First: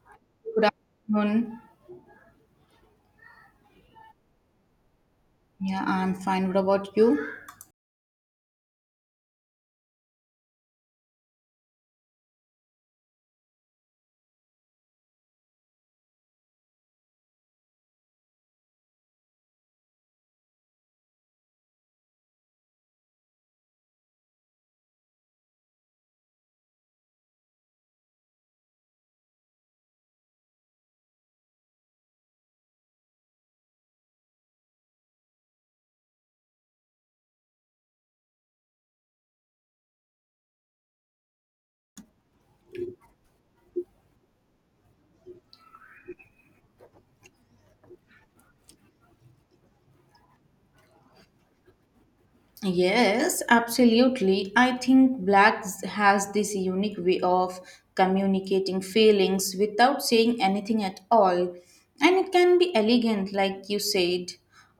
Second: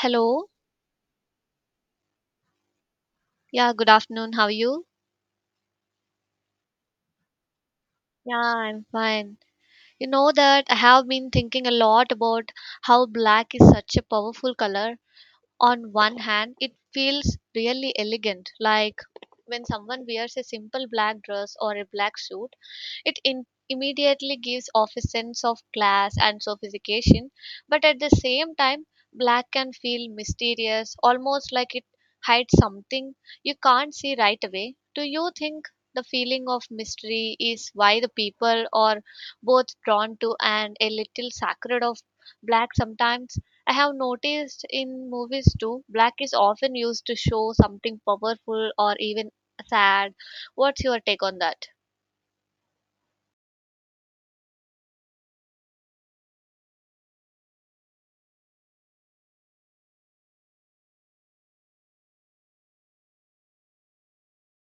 Hello. Good afternoon. Yeah, good afternoon. How are you? Yeah, I'm fine. What about you? Yeah, I'm fine. You know that I have been thinking a lot about how black is such a powerful color. On one hand, it feels really elegant, like when someone wears a simple black dress or a black suit, immediately gives off a sense of class and sophistication, but at the same time, black can feel mysterious, almost like it hides something you can't see right away. Do you think the feeling of mystery is why the people are both drawn to and a little sacred of black sometimes? I have noticed in movies too, black is often used to show something powerful or even sad. What's your take on that? Yes, absolutely. I think Black has this unique way of communicating feelings without saying anything at all. And it can be elegant, like you said,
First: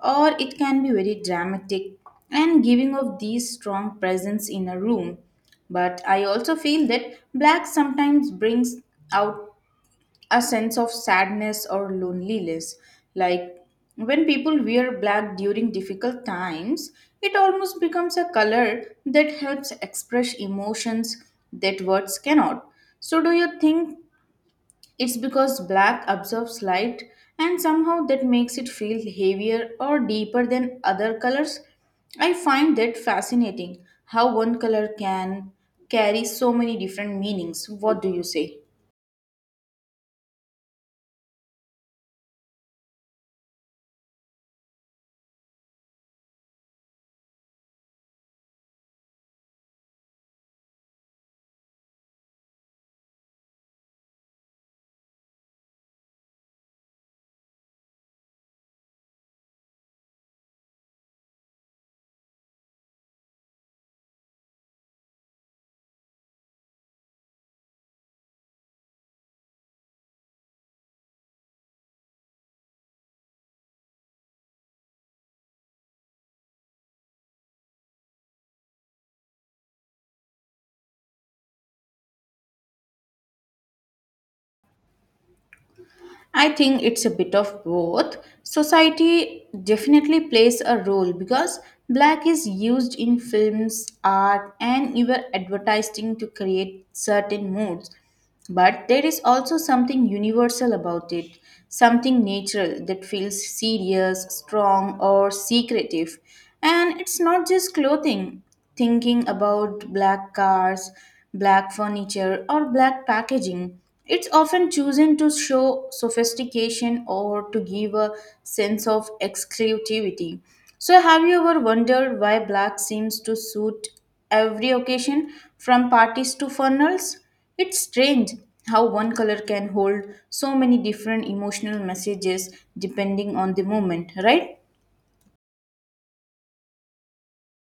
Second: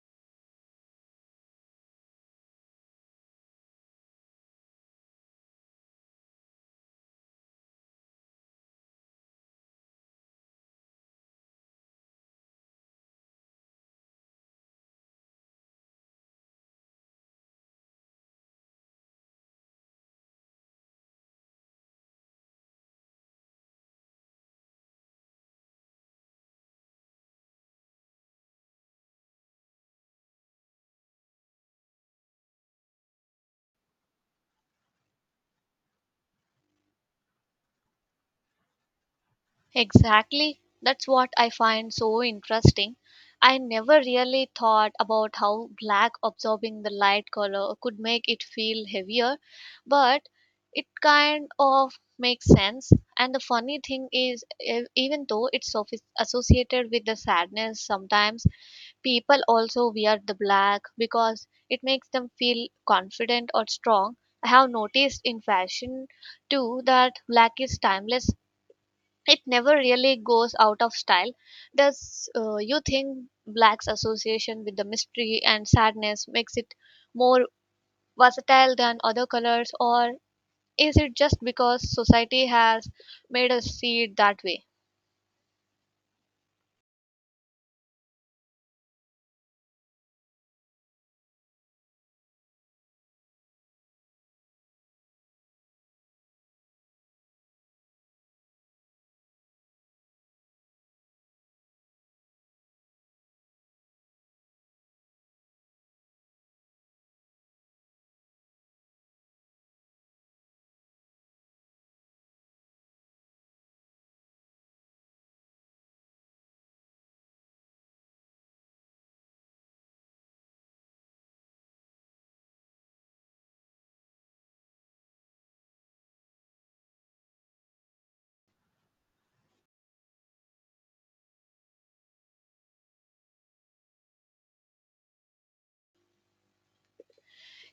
or it can be very dramatic and giving off these strong presence in a room. But I also feel that Black sometimes brings out a sense of sadness or loneliness. Like when people wear black during difficult times, it almost becomes a color that helps express emotions that words cannot. So, do you think it's because black absorbs light and somehow that makes it feel heavier or deeper than other colors? I find that fascinating how one color can carry so many different meanings. What do you say? Exactly. That's what I find so interesting. I never really thought about how black absorbing the light color could make it feel heavier, but it kind of makes sense. And the funny thing is, even though it's associated with the sadness, sometimes people also wear the black because it makes them feel confident or strong. I have noticed in fashion too that black is timeless. It never really goes out of style. Does you think black's association with the mystery and sadness makes it more versatile than other colors, or is it just because society has made us see it that way? I think it's a bit of both. Society definitely plays a role because black is used in films, art, and even advertising to create certain moods. But there is also something universal about it, something natural that feels serious, strong, or secretive. And it's not just clothing thinking about black cars, black furniture, or black packaging. It's often chosen to show sophistication or to give a sense of exclusivity. So, have you ever wondered why black seems to suit every occasion, from parties to funerals? It's strange how one color can hold so many different emotional messages depending on the moment, right?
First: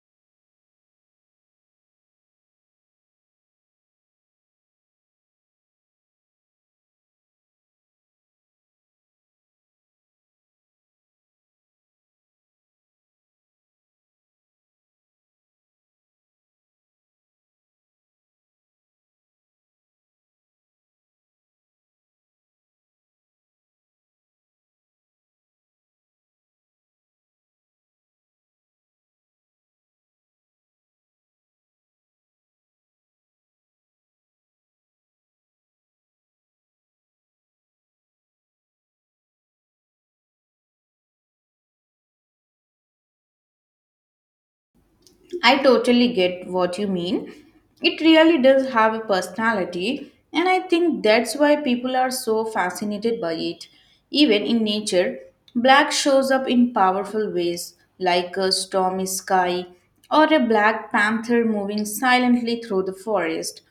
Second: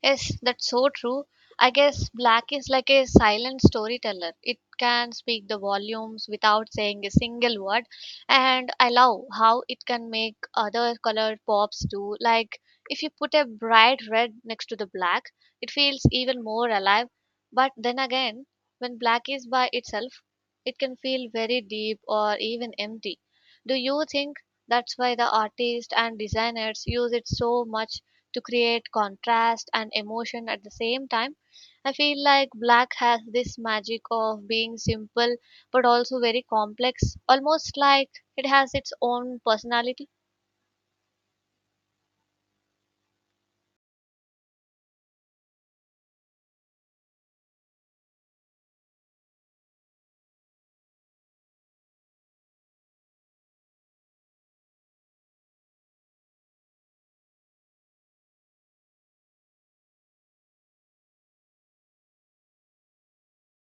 Yes, that's so true. I guess black is like a silent storyteller. It can speak the volumes without saying a single word. And I love how it can make other colored pops do. Like if you put a bright red next to the black, it feels even more alive. But then again, when black is by itself, it can feel very deep or even empty. Do you think that's why the artists and designers use it so much to create contrast and emotion at the same time? I feel like black has this magic of being simple but also very complex, almost like it has its own personality. I totally get what you mean. It really does have a personality, and I think that's why people are so fascinated by it. Even in nature, black shows up in powerful ways, like a stormy sky or a black panther moving silently through the forest.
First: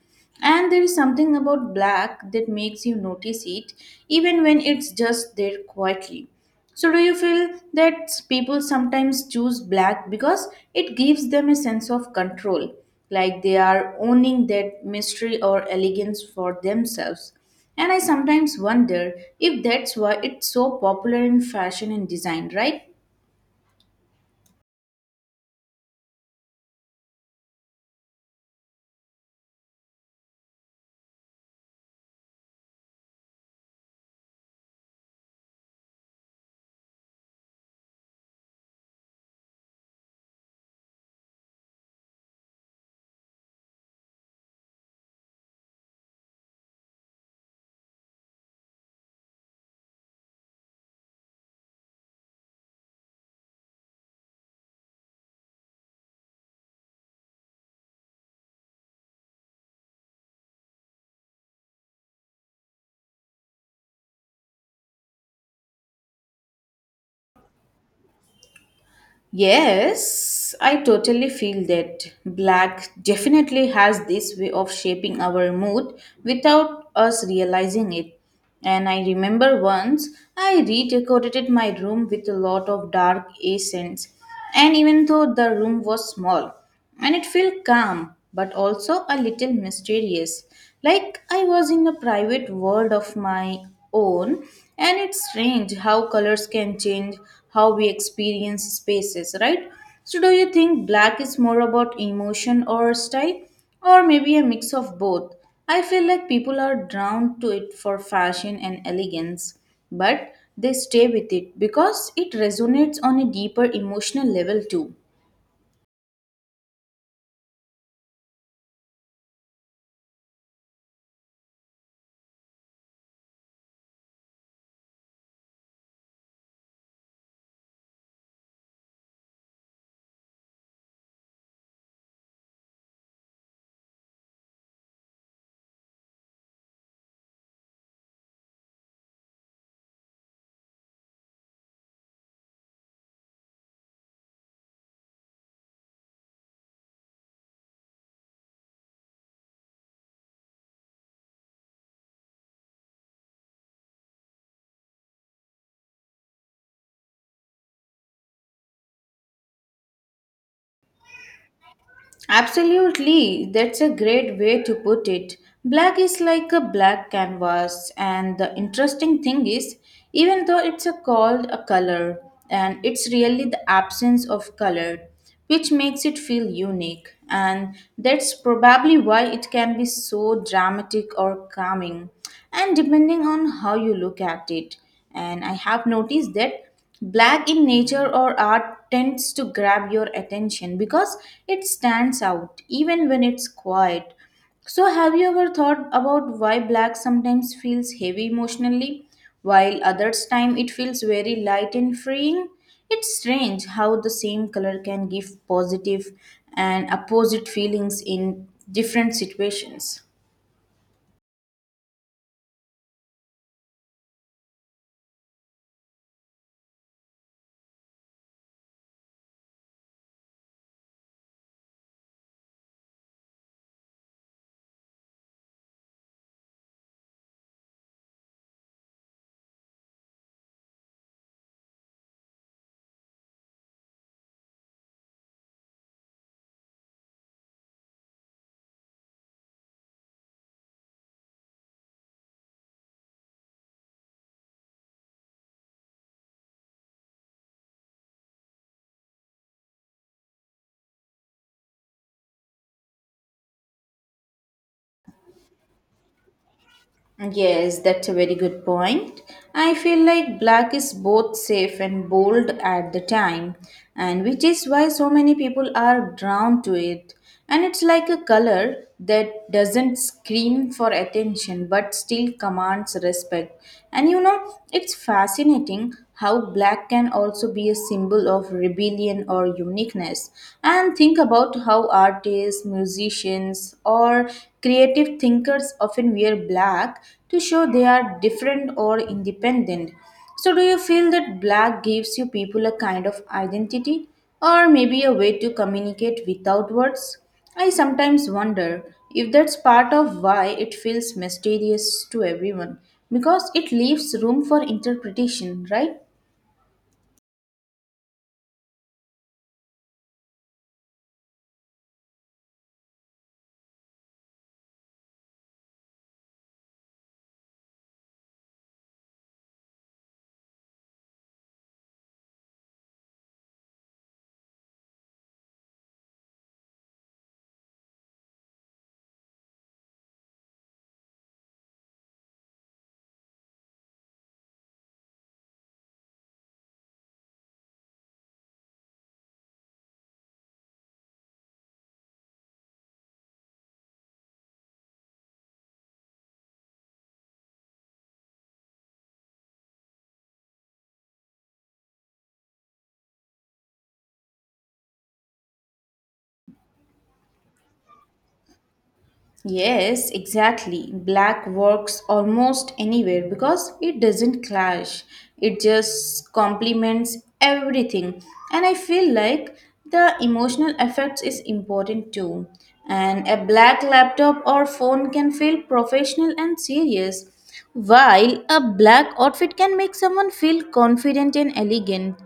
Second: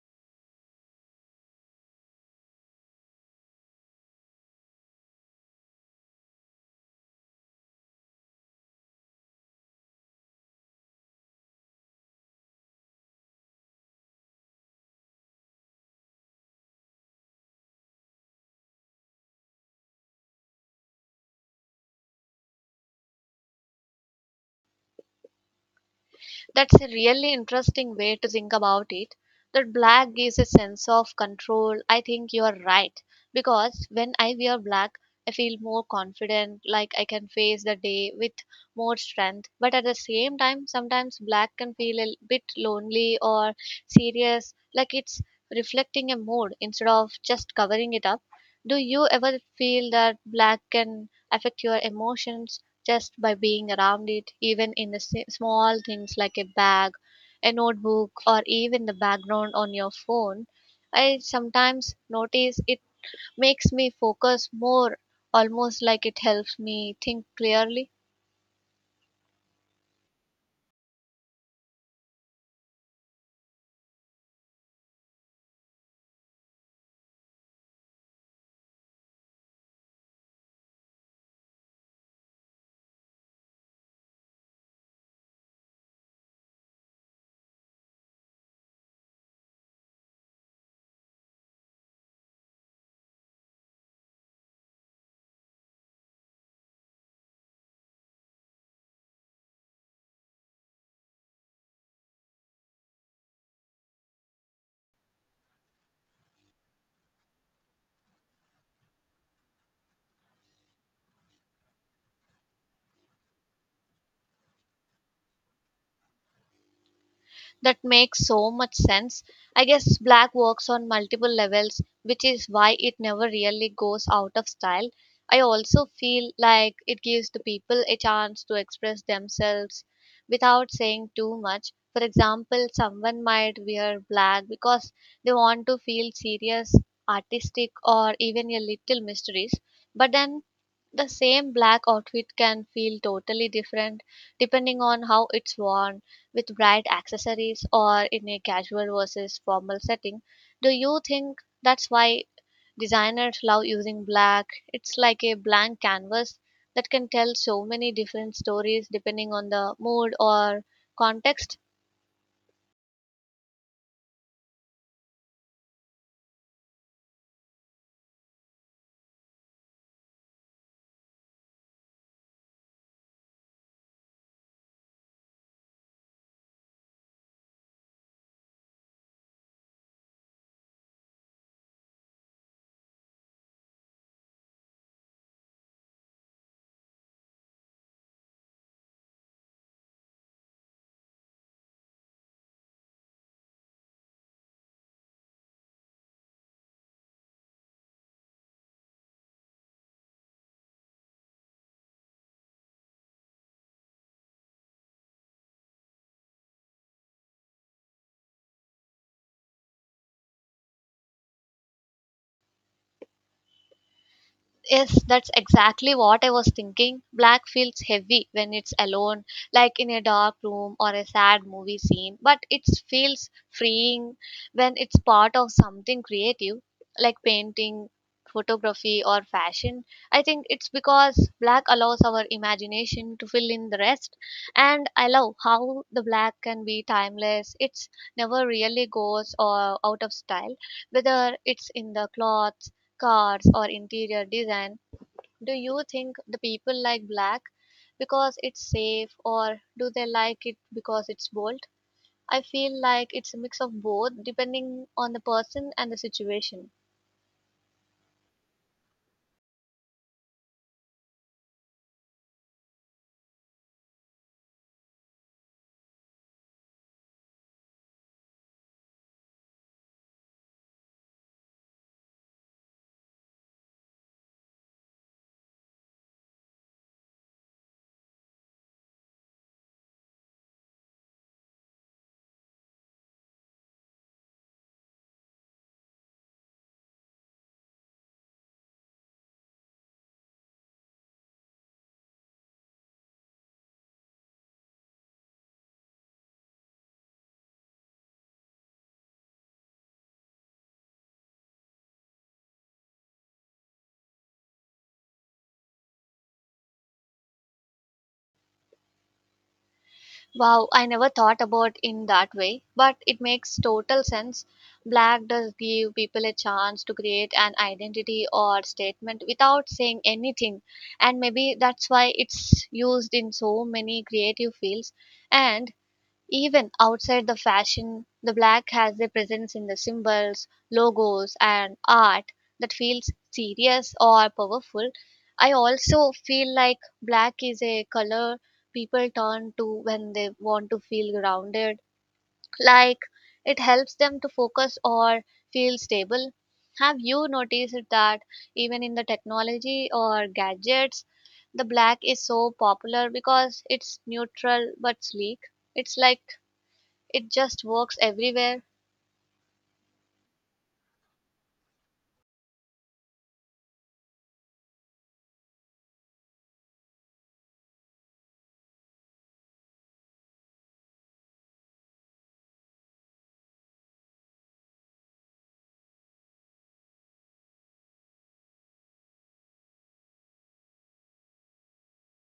And there is something about black that makes you notice it, even when it's just there quietly. So, do you feel that people sometimes choose black because it gives them a sense of control, like they are owning that mystery or elegance for themselves? And I sometimes wonder if that's why it's so popular in fashion and design, right? That's a really interesting way to think about it. That black gives a sense of control. I think you're right. Because when I wear black, I feel more confident, like I can face the day with more strength. But at the same time, sometimes black can feel a bit lonely or serious, like it's reflecting a mood instead of just covering it up. Do you ever feel that black can affect your emotions, just by being around it, even in the small things like a bag, a notebook, or even the background on your phone? I sometimes notice it makes me focus more, almost like it helps me think clearly. Yes, I totally feel that black definitely has this way of shaping our mood without us realizing it. And I remember once I redecorated my room with a lot of dark accents and even though the room was small, and it felt calm but also a little mysterious, like I was in a private world of my own. And it's strange how colors can change how we experience spaces, right? So, do you think black is more about emotion or style, or maybe a mix of both? I feel like people are drawn to it for fashion and elegance but they stay with it because it resonates on a deeper emotional level too. That makes so much sense. I guess black works on multiple levels, which is why it never really goes out of style. I also feel like it gives the people a chance to express themselves without saying too much. For example, someone might wear black because they want to feel serious, artistic, or even a little mysterious. But then the same black outfit can feel totally different depending on how it's worn, with bright accessories or in a casual versus formal setting. Do you think that's why designers love using black? It's like a blank canvas that can tell so many different stories depending on the mood or context. Absolutely, that's a great way to put it. Black is like a black canvas, and the interesting thing is, even though it's a called a color, and it's really the absence of color which makes it feel unique, and that's probably why it can be so dramatic or calming, and depending on how you look at it. And I have noticed that Black in nature or art tends to grab your attention because it stands out even when it's quiet. So, have you ever thought about why black sometimes feels heavy emotionally, while others time it feels very light and freeing? It's strange how the same color can give positive and opposite feelings in different situations. Yes, that's exactly what I was thinking. Black feels heavy when it's alone, like in a dark room or a sad movie scene, but it feels freeing when it's part of something creative, like painting, photography, or fashion. I think it's because black allows our imagination to fill in the rest, and I love how the black can be timeless. It's never really goes or out of style, whether it's in the clothes, cars, or interior design. Do you think the people like black because it's safe, or do they like it because it's bold? I feel like it's a mix of both depending on the person and the situation. Yes, that's a very good point. I feel like black is both safe and bold at the time, and which is why so many people are drawn to it. And it's like a color that doesn't scream for attention but still commands respect. And you know, it's fascinating how black can also be a symbol of rebellion or uniqueness. And think about how artists, musicians, or creative thinkers often wear black to show they are different or independent. So, do you feel that black gives you people a kind of identity or maybe a way to communicate without words? I sometimes wonder if that's part of why it feels mysterious to everyone, because it leaves room for interpretation, right? Wow, I never thought about in that way, but it makes total sense. Black does give people a chance to create an identity or statement without saying anything, and maybe that's why it's used in so many creative fields. And even outside the fashion, the black has a presence in the symbols, logos, and art that feels serious or powerful. I also feel like black is a color people turn to when they want to feel grounded, like it helps them to focus or feel stable. Have you noticed that even in the technology or gadgets, the black is so popular because it's neutral but sleek? It's like it just works everywhere. Yes, exactly. Black works almost anywhere because it doesn't clash. It just complements everything. And I feel like the emotional effects is important too. And a black laptop or phone can feel professional and serious, while a black outfit can make someone feel confident and elegant.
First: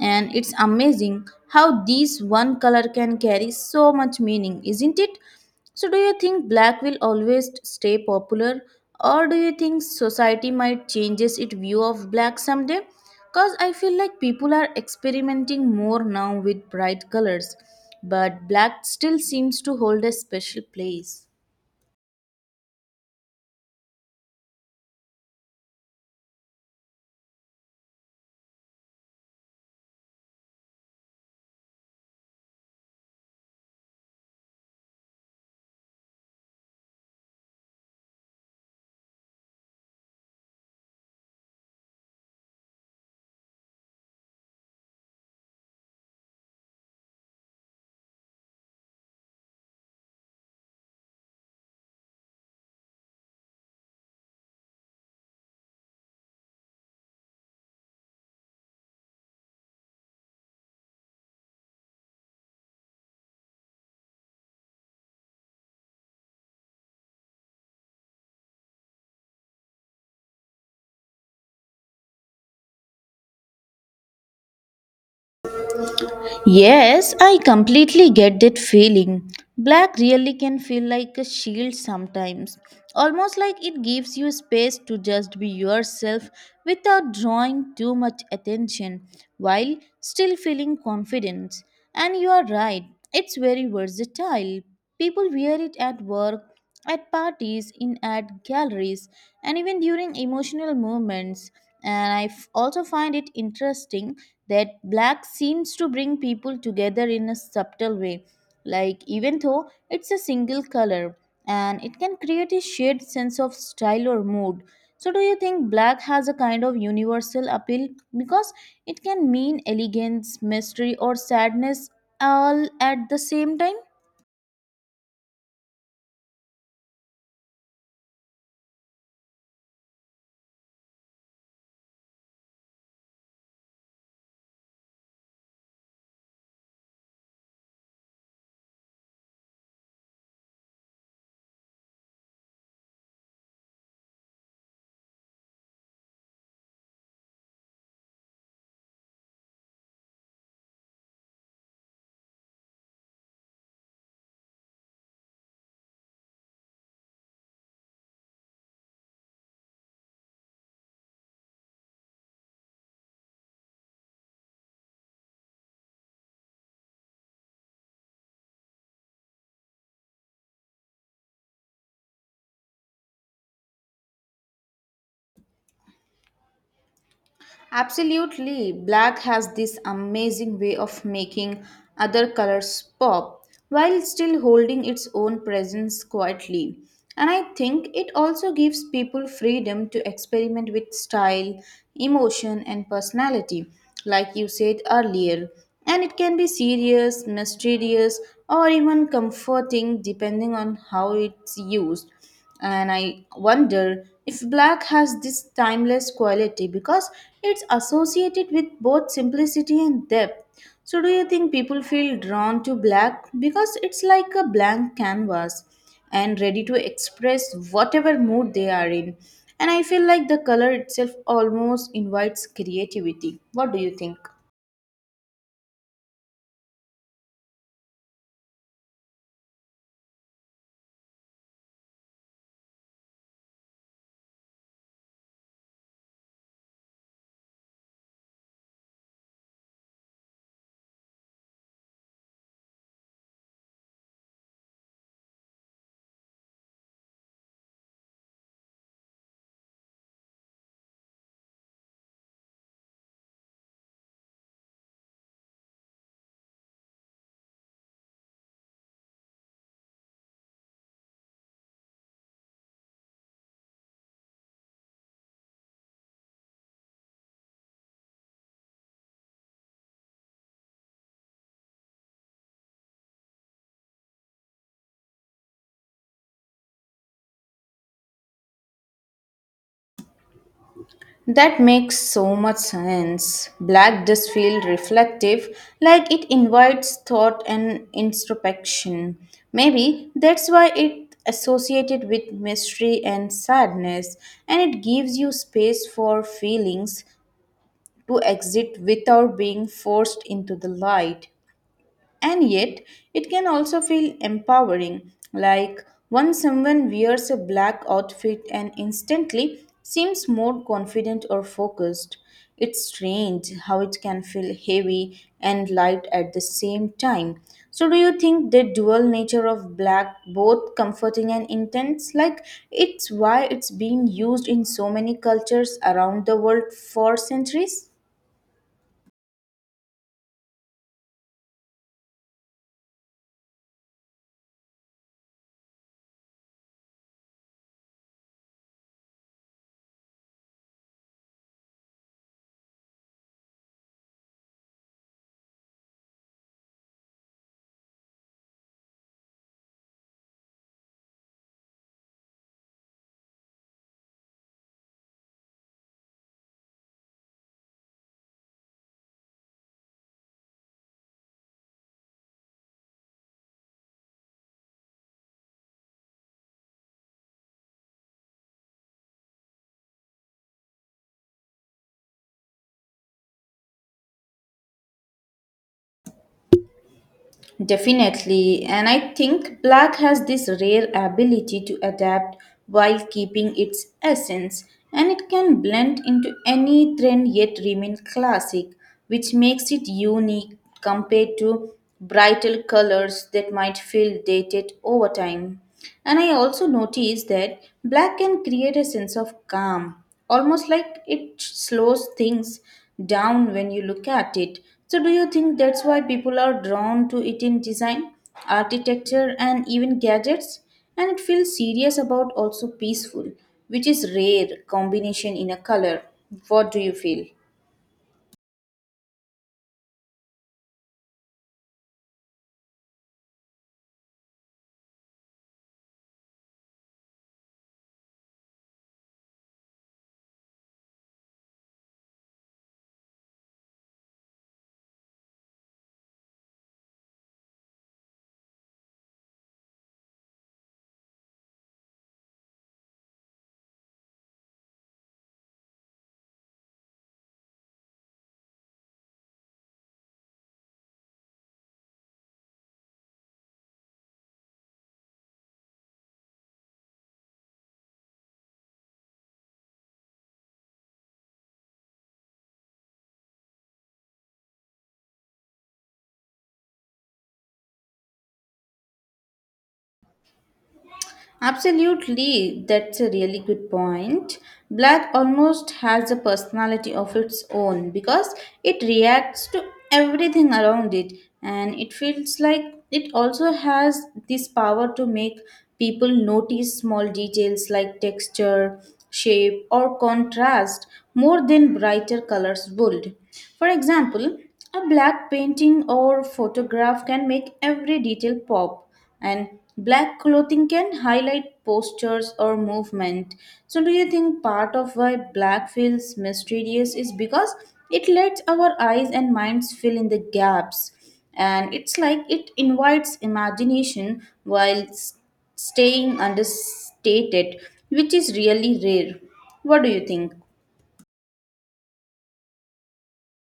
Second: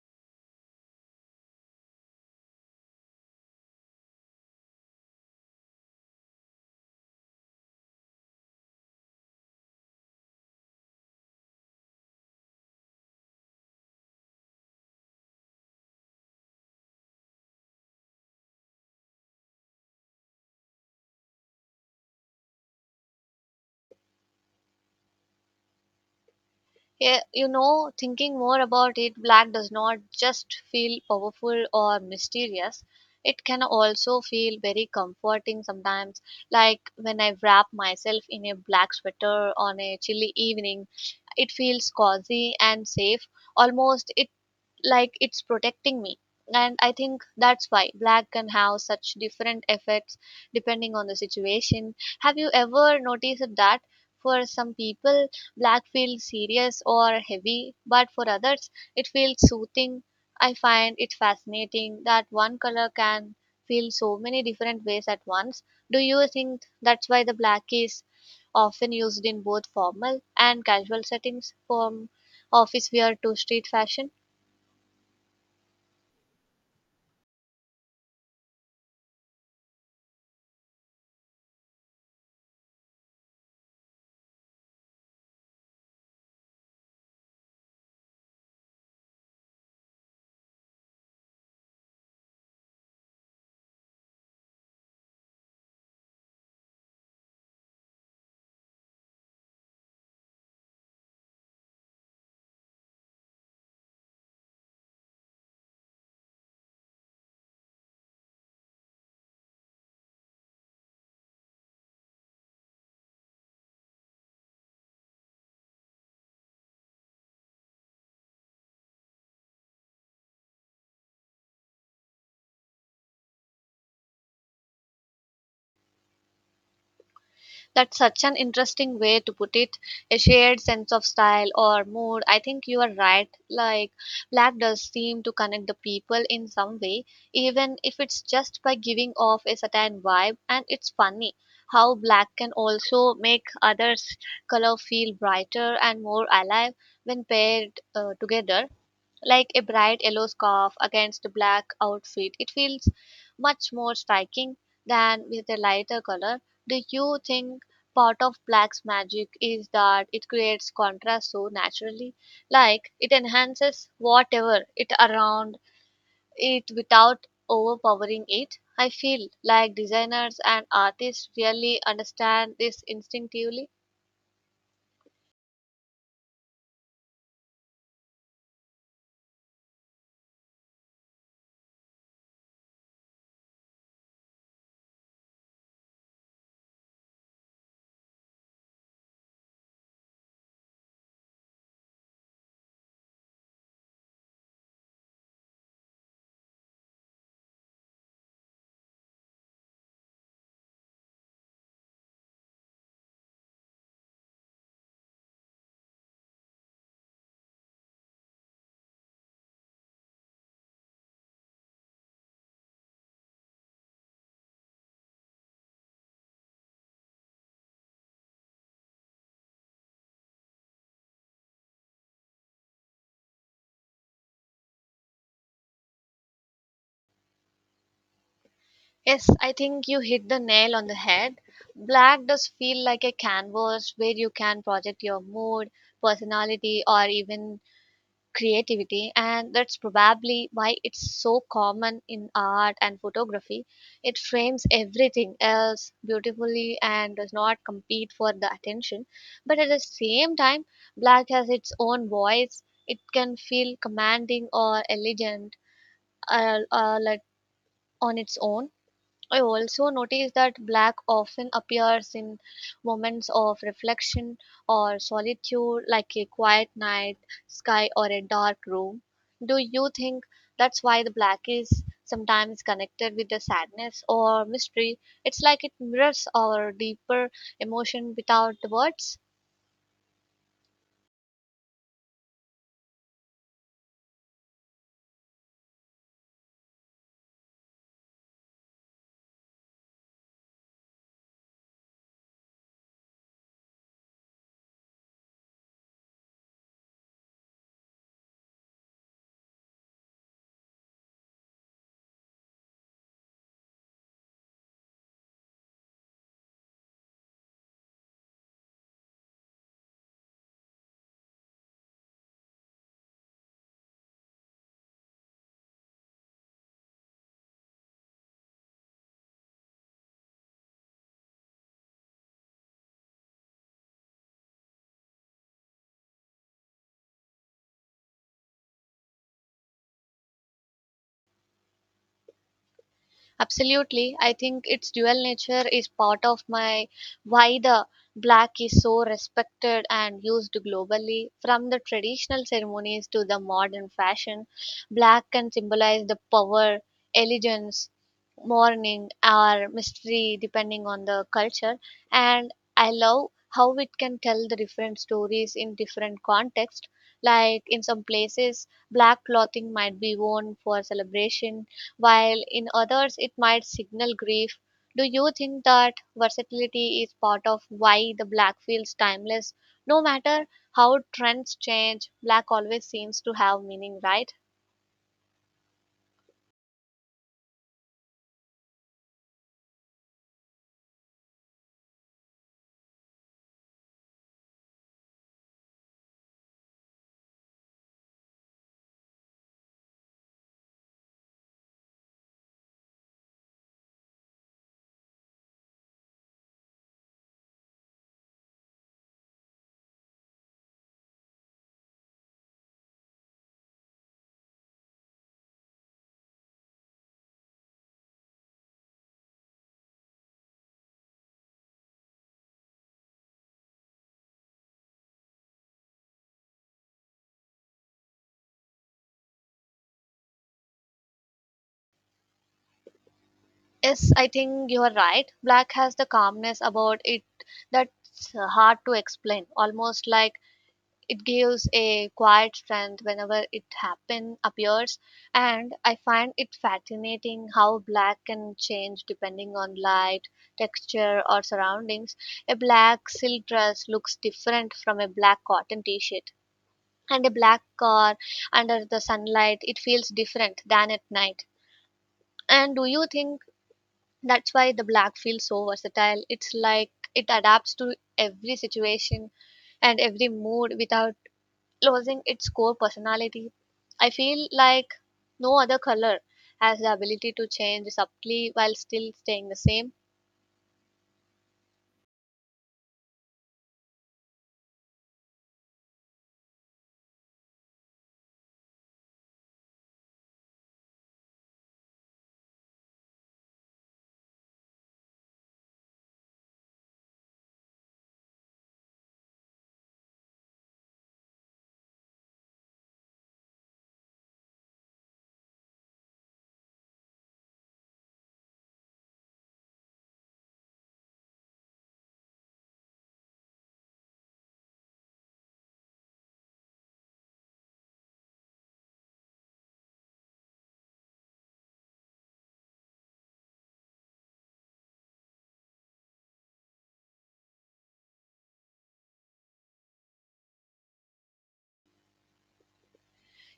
And it's amazing how these one color can carry so much meaning, isn't it? So, do you think black will always stay popular, or do you think society might changes its view of black someday? Cause I feel like people are experimenting more now with bright colors, but black still seems to hold a special place. Yeah, you know, thinking more about it, black does not just feel powerful or mysterious. It can also feel very comforting sometimes. Like when I wrap myself in a black sweater on a chilly evening, it feels cozy and safe. Almost it like it's protecting me, and I think that's why black can have such different effects depending on the situation. Have you ever noticed that for some people black feels serious or heavy but for others it feels soothing? I find it fascinating that one color can feel so many different ways at once. Do you think that's why the black is often used in both formal and casual settings, from office wear to street fashion? Yes, I completely get that feeling. Black really can feel like a shield sometimes, almost like it gives you space to just be yourself without drawing too much attention while still feeling confident. And you are right, it's very versatile. People wear it at work, at parties, in art galleries, and even during emotional moments. And I also find it interesting that black seems to bring people together in a subtle way, like even though it's a single color and it can create a shared sense of style or mood. So, do you think black has a kind of universal appeal because it can mean elegance, mystery, or sadness all at the same time? That's such an interesting way to put it. A shared sense of style or mood. I think you are right. Like, black does seem to connect the people in some way, even if it's just by giving off a certain vibe. And it's funny how black can also make others' color feel brighter and more alive when paired together, like a bright yellow scarf against a black outfit. It feels much more striking than with a lighter color. Do you think part of black's magic is that it creates contrast so naturally? Like it enhances whatever it around it without overpowering it? I feel like designers and artists really understand this instinctively. Absolutely, black has this amazing way of making other colors pop while still holding its own presence quietly. And I think it also gives people freedom to experiment with style, emotion, and personality, like you said earlier. And it can be serious, mysterious, or even comforting depending on how it's used. And I wonder if black has this timeless quality because it's associated with both simplicity and depth. So, do you think people feel drawn to black because it's like a blank canvas and ready to express whatever mood they are in? And I feel like the color itself almost invites creativity. What do you think? Yes, I think you hit the nail on the head. Black does feel like a canvas where you can project your mood, personality, or even creativity, and that's probably why it's so common in art and photography. It frames everything else beautifully and does not compete for the attention. But at the same time, black has its own voice. It can feel commanding or elegant like on its own. I also notice that black often appears in moments of reflection or solitude, like a quiet night sky or a dark room. Do you think that's why the black is sometimes connected with the sadness or mystery? It's like it mirrors our deeper emotion without the words. That makes so much sense. Black does feel reflective, like it invites thought and introspection. Maybe that's why it associated with mystery and sadness, and it gives you space for feelings to exit without being forced into the light. And yet, it can also feel empowering, like once someone wears a black outfit and instantly seems more confident or focused. It's strange how it can feel heavy and light at the same time. So, do you think the dual nature of black both comforting and intense? Like, it's why it's been used in so many cultures around the world for centuries? Absolutely. I think its dual nature is part of my why the black is so respected and used globally. From the traditional ceremonies to the modern fashion, black can symbolize the power, elegance, mourning, or mystery, depending on the culture. And I love how it can tell the different stories in different contexts. Like in some places, black clothing might be worn for celebration, while in others it might signal grief. Do you think that versatility is part of why the black feels timeless? No matter how trends change, black always seems to have meaning, right? Definitely, and I think black has this rare ability to adapt while keeping its essence, and it can blend into any trend yet remain classic, which makes it unique compared to brighter colors that might feel dated over time. And I also noticed that black can create a sense of calm, almost like it slows things down when you look at it. So, do you think that's why people are drawn to it in design, architecture, and even gadgets? And it feels serious about also peaceful, which is rare combination in a color. What do you feel? Yes, I think you are right. Black has the calmness about it that's hard to explain, almost like it gives a quiet strength whenever it happen appears, and I find it fascinating how black can change depending on light, texture, or surroundings. A black silk dress looks different from a black cotton t-shirt, and a black car under the sunlight it feels different than at night. And do you think that's why the black feels so versatile? It's like it adapts to every situation and every mood without losing its core personality. I feel like no other color has the ability to change subtly while still staying the same. Absolutely, that's a really good point. Black almost has a personality of its own because it reacts to everything around it, and it feels like it also has this power to make people notice small details like texture, shape, or contrast more than brighter colors would. For example, a black painting or photograph can make every detail pop, and black clothing can highlight postures or movement. So, do you think part of why black feels mysterious is because it lets our eyes and minds fill in the gaps? And it's like it invites imagination while staying understated, which is really rare. What do you think?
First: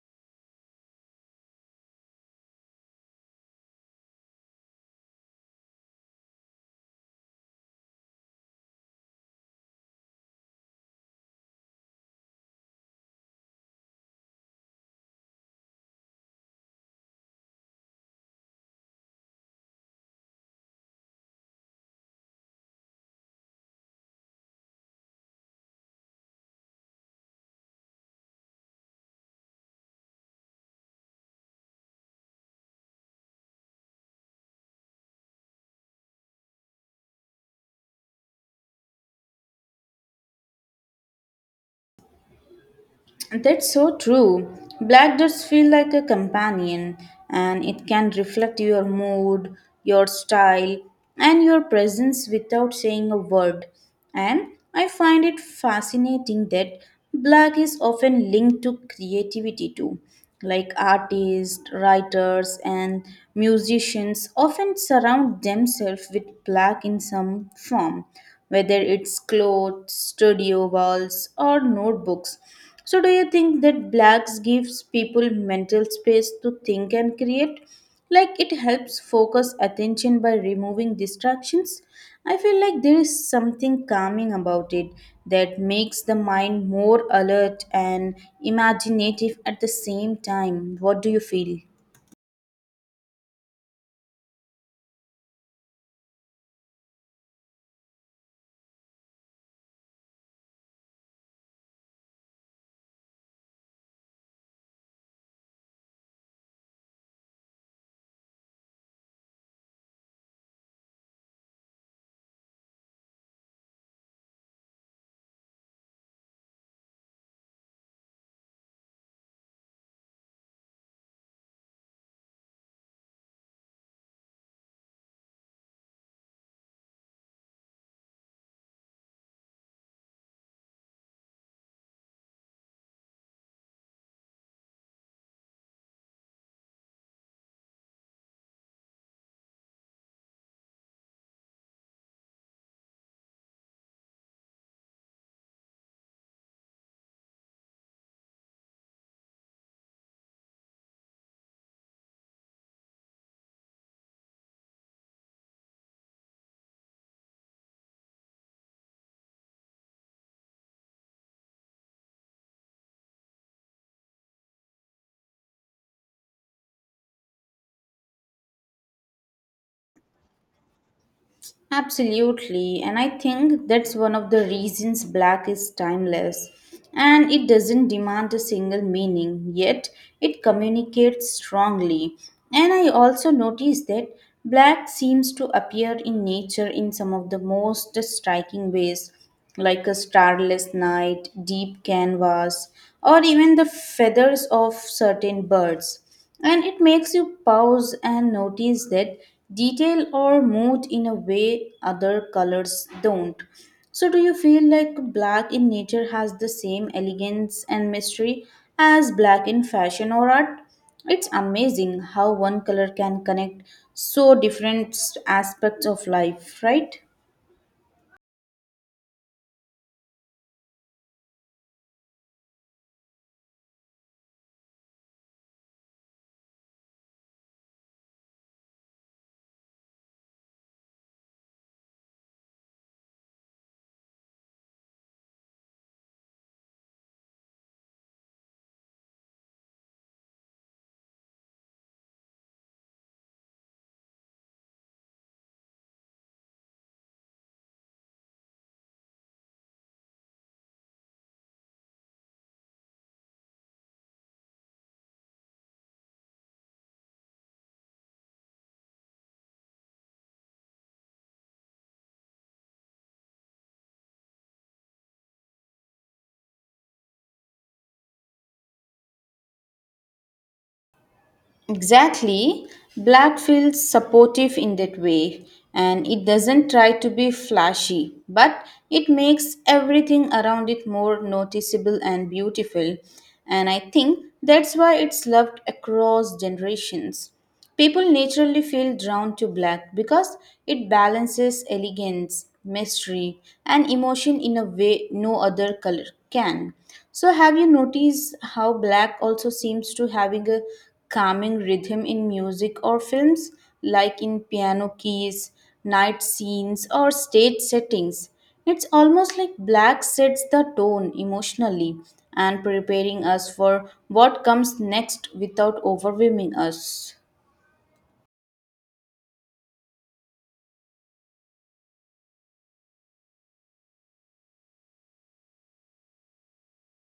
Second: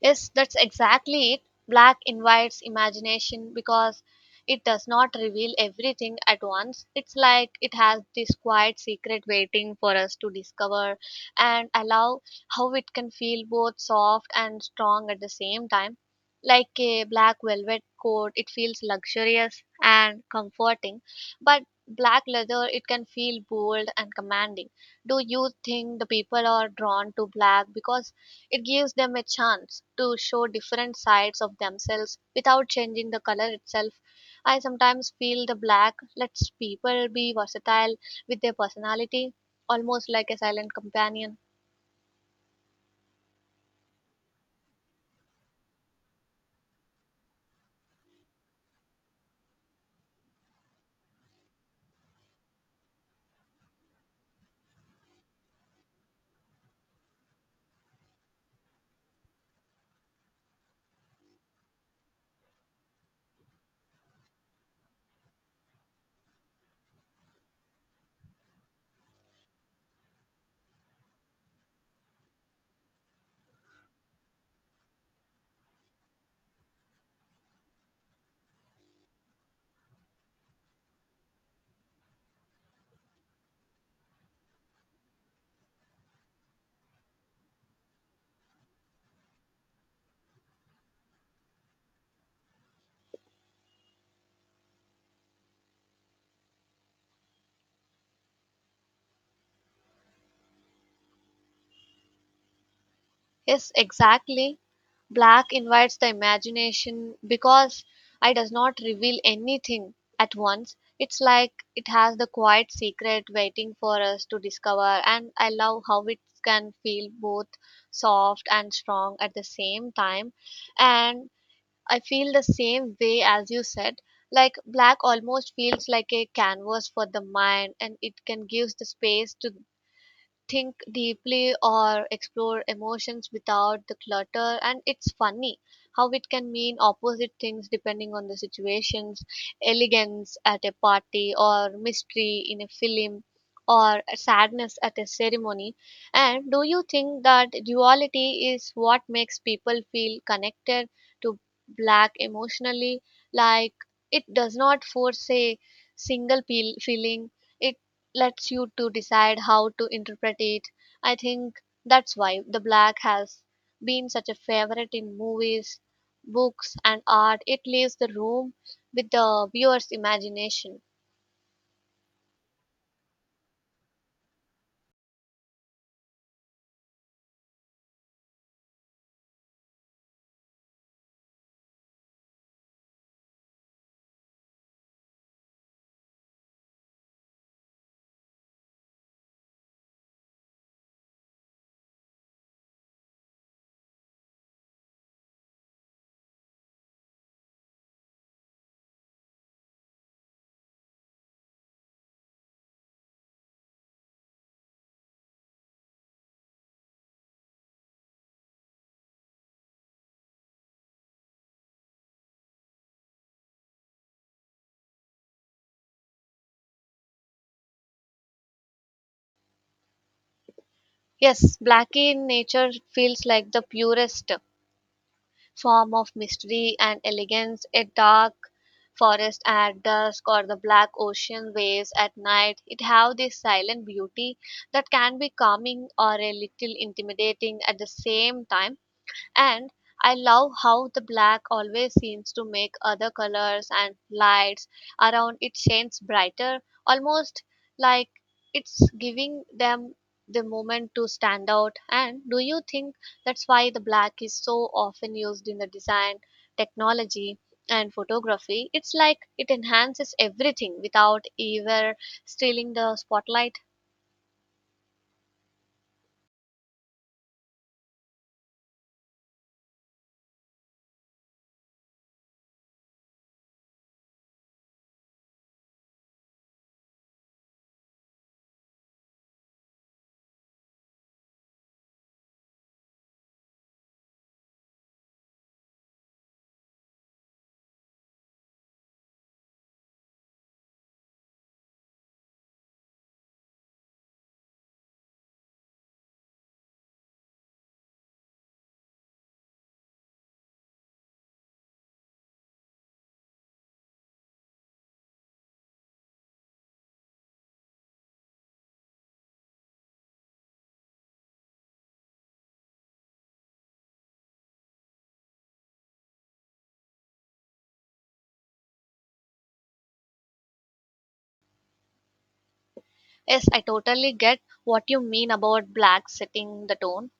Yes, that's exactly it. Black invites imagination because it does not reveal everything at once. It's like it has this quiet secret waiting for us to discover, and allow how it can feel both soft and strong at the same time. Like a black velvet coat, it feels luxurious and comforting, but black leather, it can feel bold and commanding. Do you think the people are drawn to black because it gives them a chance to show different sides of themselves without changing the color itself? I sometimes feel the black lets people be versatile with their personality, almost like a silent companion. That's so true. Black does feel like a companion and it can reflect your mood, your style, and your presence without saying a word. And I find it fascinating that black is often linked to creativity too, like artists, writers, and musicians often surround themselves with black in some form, whether it's clothes, studio walls, or notebooks. So, do you think that blacks gives people mental space to think and create? Like it helps focus attention by removing distractions. I feel like there is something calming about it that makes the mind more alert and imaginative at the same time. What do you feel? Yes, exactly. Black invites the imagination because it does not reveal anything at once. It's like it has the quiet secret waiting for us to discover, and I love how it can feel both soft and strong at the same time. And I feel the same way as you said. Like black almost feels like a canvas for the mind, and it can give the space to think deeply or explore emotions without the clutter. And it's funny how it can mean opposite things depending on the situations: elegance at a party, or mystery in a film, or sadness at a ceremony. And do you think that duality is what makes people feel connected to black emotionally? Like it does not force a single peel feeling, it lets you to decide how to interpret it. I think that's why the black has been such a favorite in movies, books, and art. It leaves the room with the viewer's imagination. Absolutely, and I think that's one of the reasons black is timeless. And it doesn't demand a single meaning, yet it communicates strongly. And I also noticed that black seems to appear in nature in some of the most striking ways, like a starless night, deep canvas, or even the feathers of certain birds. And it makes you pause and notice that detail or mood in a way other colors don't. So, do you feel like black in nature has the same elegance and mystery as black in fashion or art? It's amazing how one color can connect so different aspects of life, right? Yes, black in nature feels like the purest form of mystery and elegance. A dark forest at dusk or the black ocean waves at night, it have this silent beauty that can be calming or a little intimidating at the same time. And I love how the black always seems to make other colors and lights around it shines brighter, almost like it's giving them the moment to stand out. And do you think that's why the black is so often used in the design, technology, and photography? It's like it enhances everything without ever stealing the spotlight. Exactly. Black feels supportive in that way, and it doesn't try to be flashy, but it makes everything around it more noticeable and beautiful. And I think that's why it's loved across generations. People naturally feel drawn to black because it balances elegance, mystery, and emotion in a way no other color can. So, have you noticed how black also seems to having a calming rhythm in music or films, like in piano keys, night scenes, or stage settings? It's almost like black sets the tone emotionally and preparing us for what comes next without overwhelming us. Yes, I totally get what you mean about black setting the tone.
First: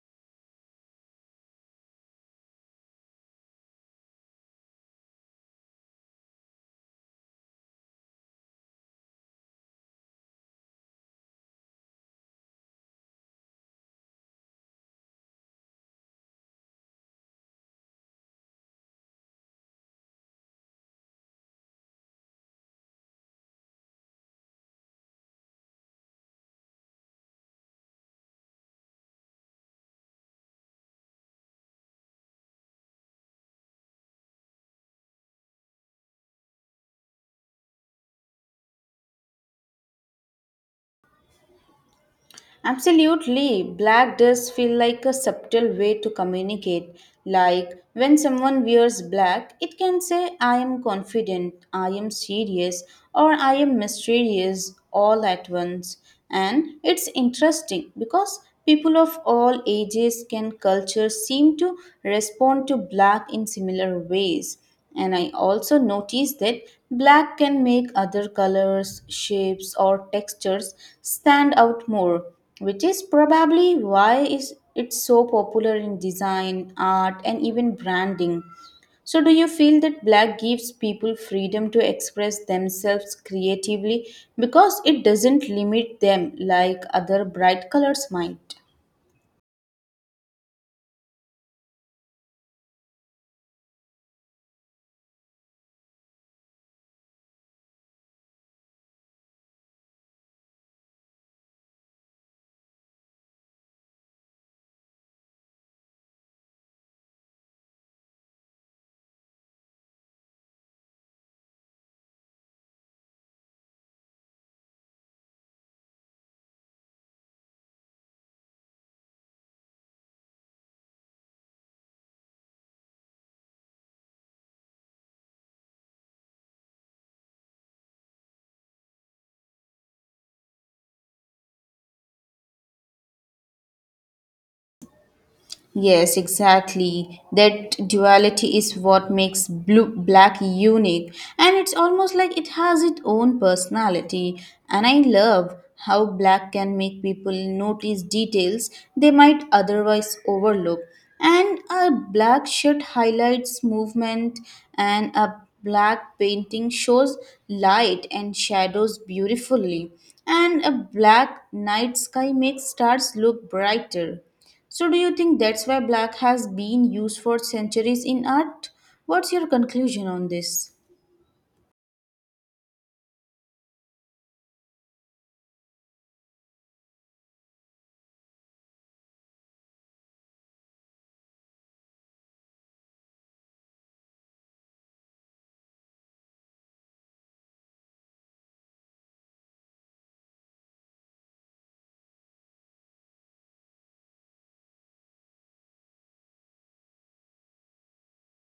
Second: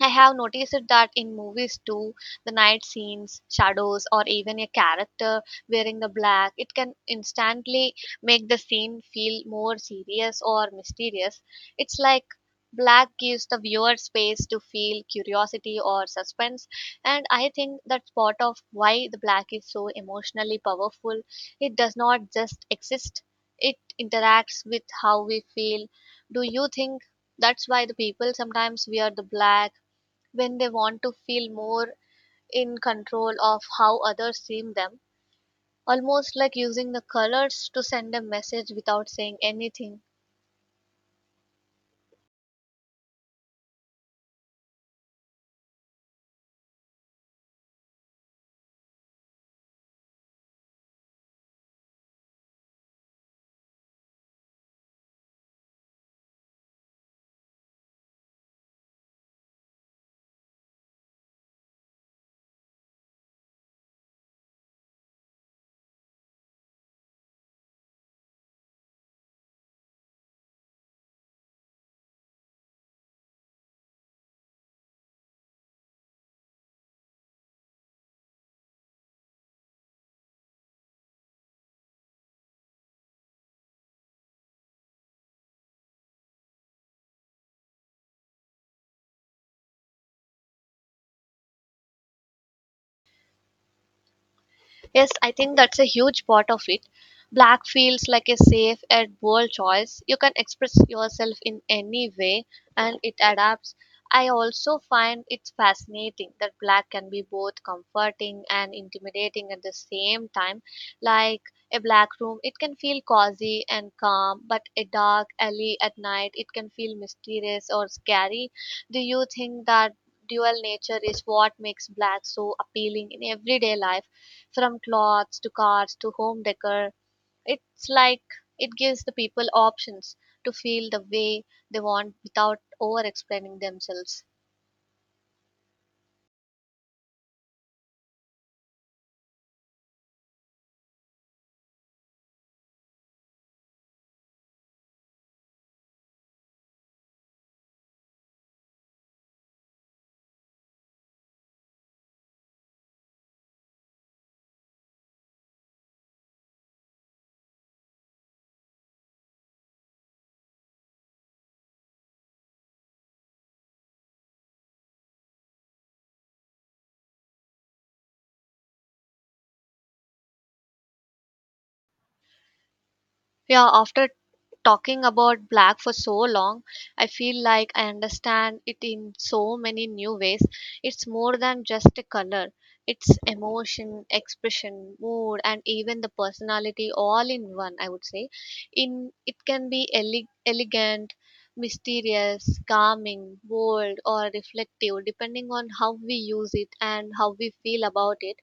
I have noticed it that in movies too, the night scenes, shadows, or even a character wearing the black, it can instantly make the scene feel more serious or mysterious. It's like black gives the viewer space to feel curiosity or suspense, and I think that's part of why the black is so emotionally powerful. It does not just exist, it interacts with how we feel. Do you think that's why the people sometimes wear the black when they want to feel more in control of how others see them, almost like using the colors to send a message without saying anything? Absolutely. Black does feel like a subtle way to communicate. Like when someone wears black, it can say, I am confident, I am serious, or I am mysterious all at once. And it's interesting because people of all ages and cultures seem to respond to black in similar ways. And I also noticed that black can make other colors, shapes, or textures stand out more, which is probably why is it so popular in design, art, and even branding. So, do you feel that black gives people freedom to express themselves creatively because it doesn't limit them like other bright colors might? Yes, I think that's a huge part of it. Black feels like a safe and bold choice. You can express yourself in any way and it adapts. I also find it's fascinating that black can be both comforting and intimidating at the same time. Like a black room, it can feel cozy and calm, but a dark alley at night, it can feel mysterious or scary. Do you think that dual nature is what makes black so appealing in everyday life? From clothes to cars to home decor, it's like it gives the people options to feel the way they want without over explaining themselves. Yes, exactly. That duality is what makes blue black unique, and it's almost like it has its own personality. And I love how black can make people notice details they might otherwise overlook. And a black shirt highlights movement, and a black painting shows light and shadows beautifully, and a black night sky makes stars look brighter. So, do you think that's why black has been used for centuries in art? What's your conclusion on this? Yeah, after talking about black for so long, I feel like I understand it in so many new ways. It's more than just a color, it's emotion, expression, mood, and even the personality all in one, I would say. In it can be elegant, mysterious, calming, bold, or reflective, depending on how we use it and how we feel about it.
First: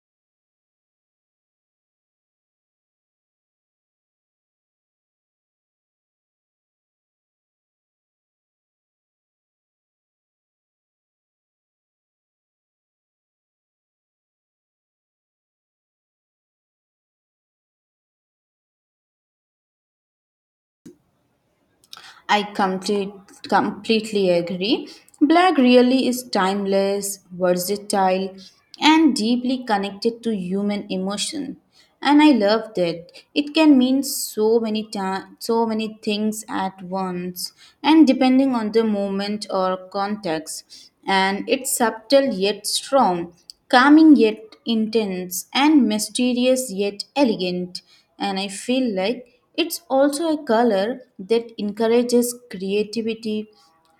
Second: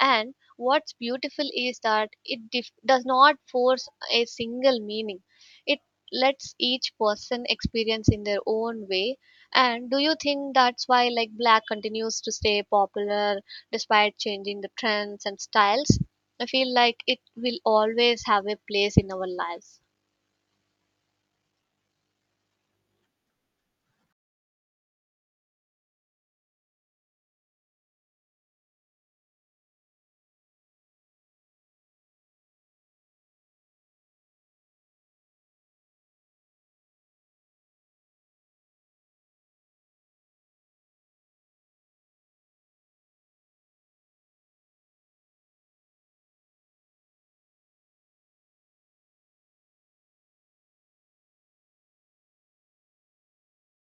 And what's beautiful is that it does not force a single meaning. It lets each person experience in their own way. And do you think that's why, like, black continues to stay popular despite changing the trends and styles? I feel like it will always have a place in our lives. I completely agree. Black really is timeless, versatile, and deeply connected to human emotion. And I love that. It can mean so many things at once and depending on the moment or context. And it's subtle yet strong, calming yet intense, and mysterious yet elegant. And I feel like it's also a color that encourages creativity,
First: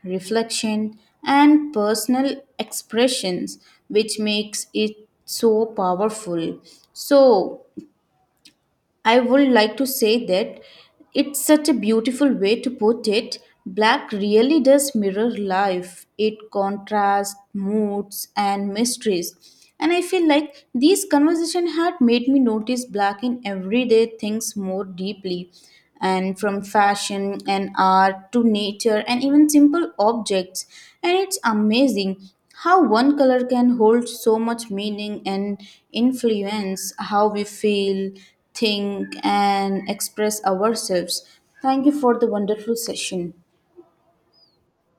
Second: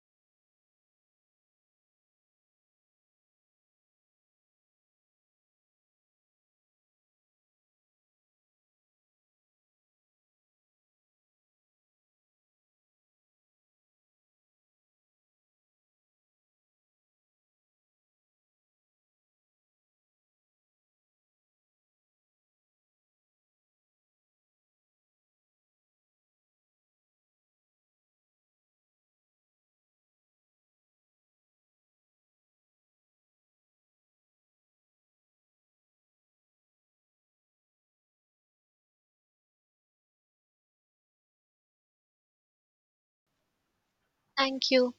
reflection, and personal expressions, which makes it so powerful. So, I would like to say that it's such a beautiful way to put it. Black really does mirror life, it contrasts moods and mysteries. And I feel like these conversations had made me notice black in everyday things more deeply, and from fashion and art to nature and even simple objects. And it's amazing how one color can hold so much meaning and influence how we feel, think, and express ourselves. Thank you for the wonderful session. Thank you.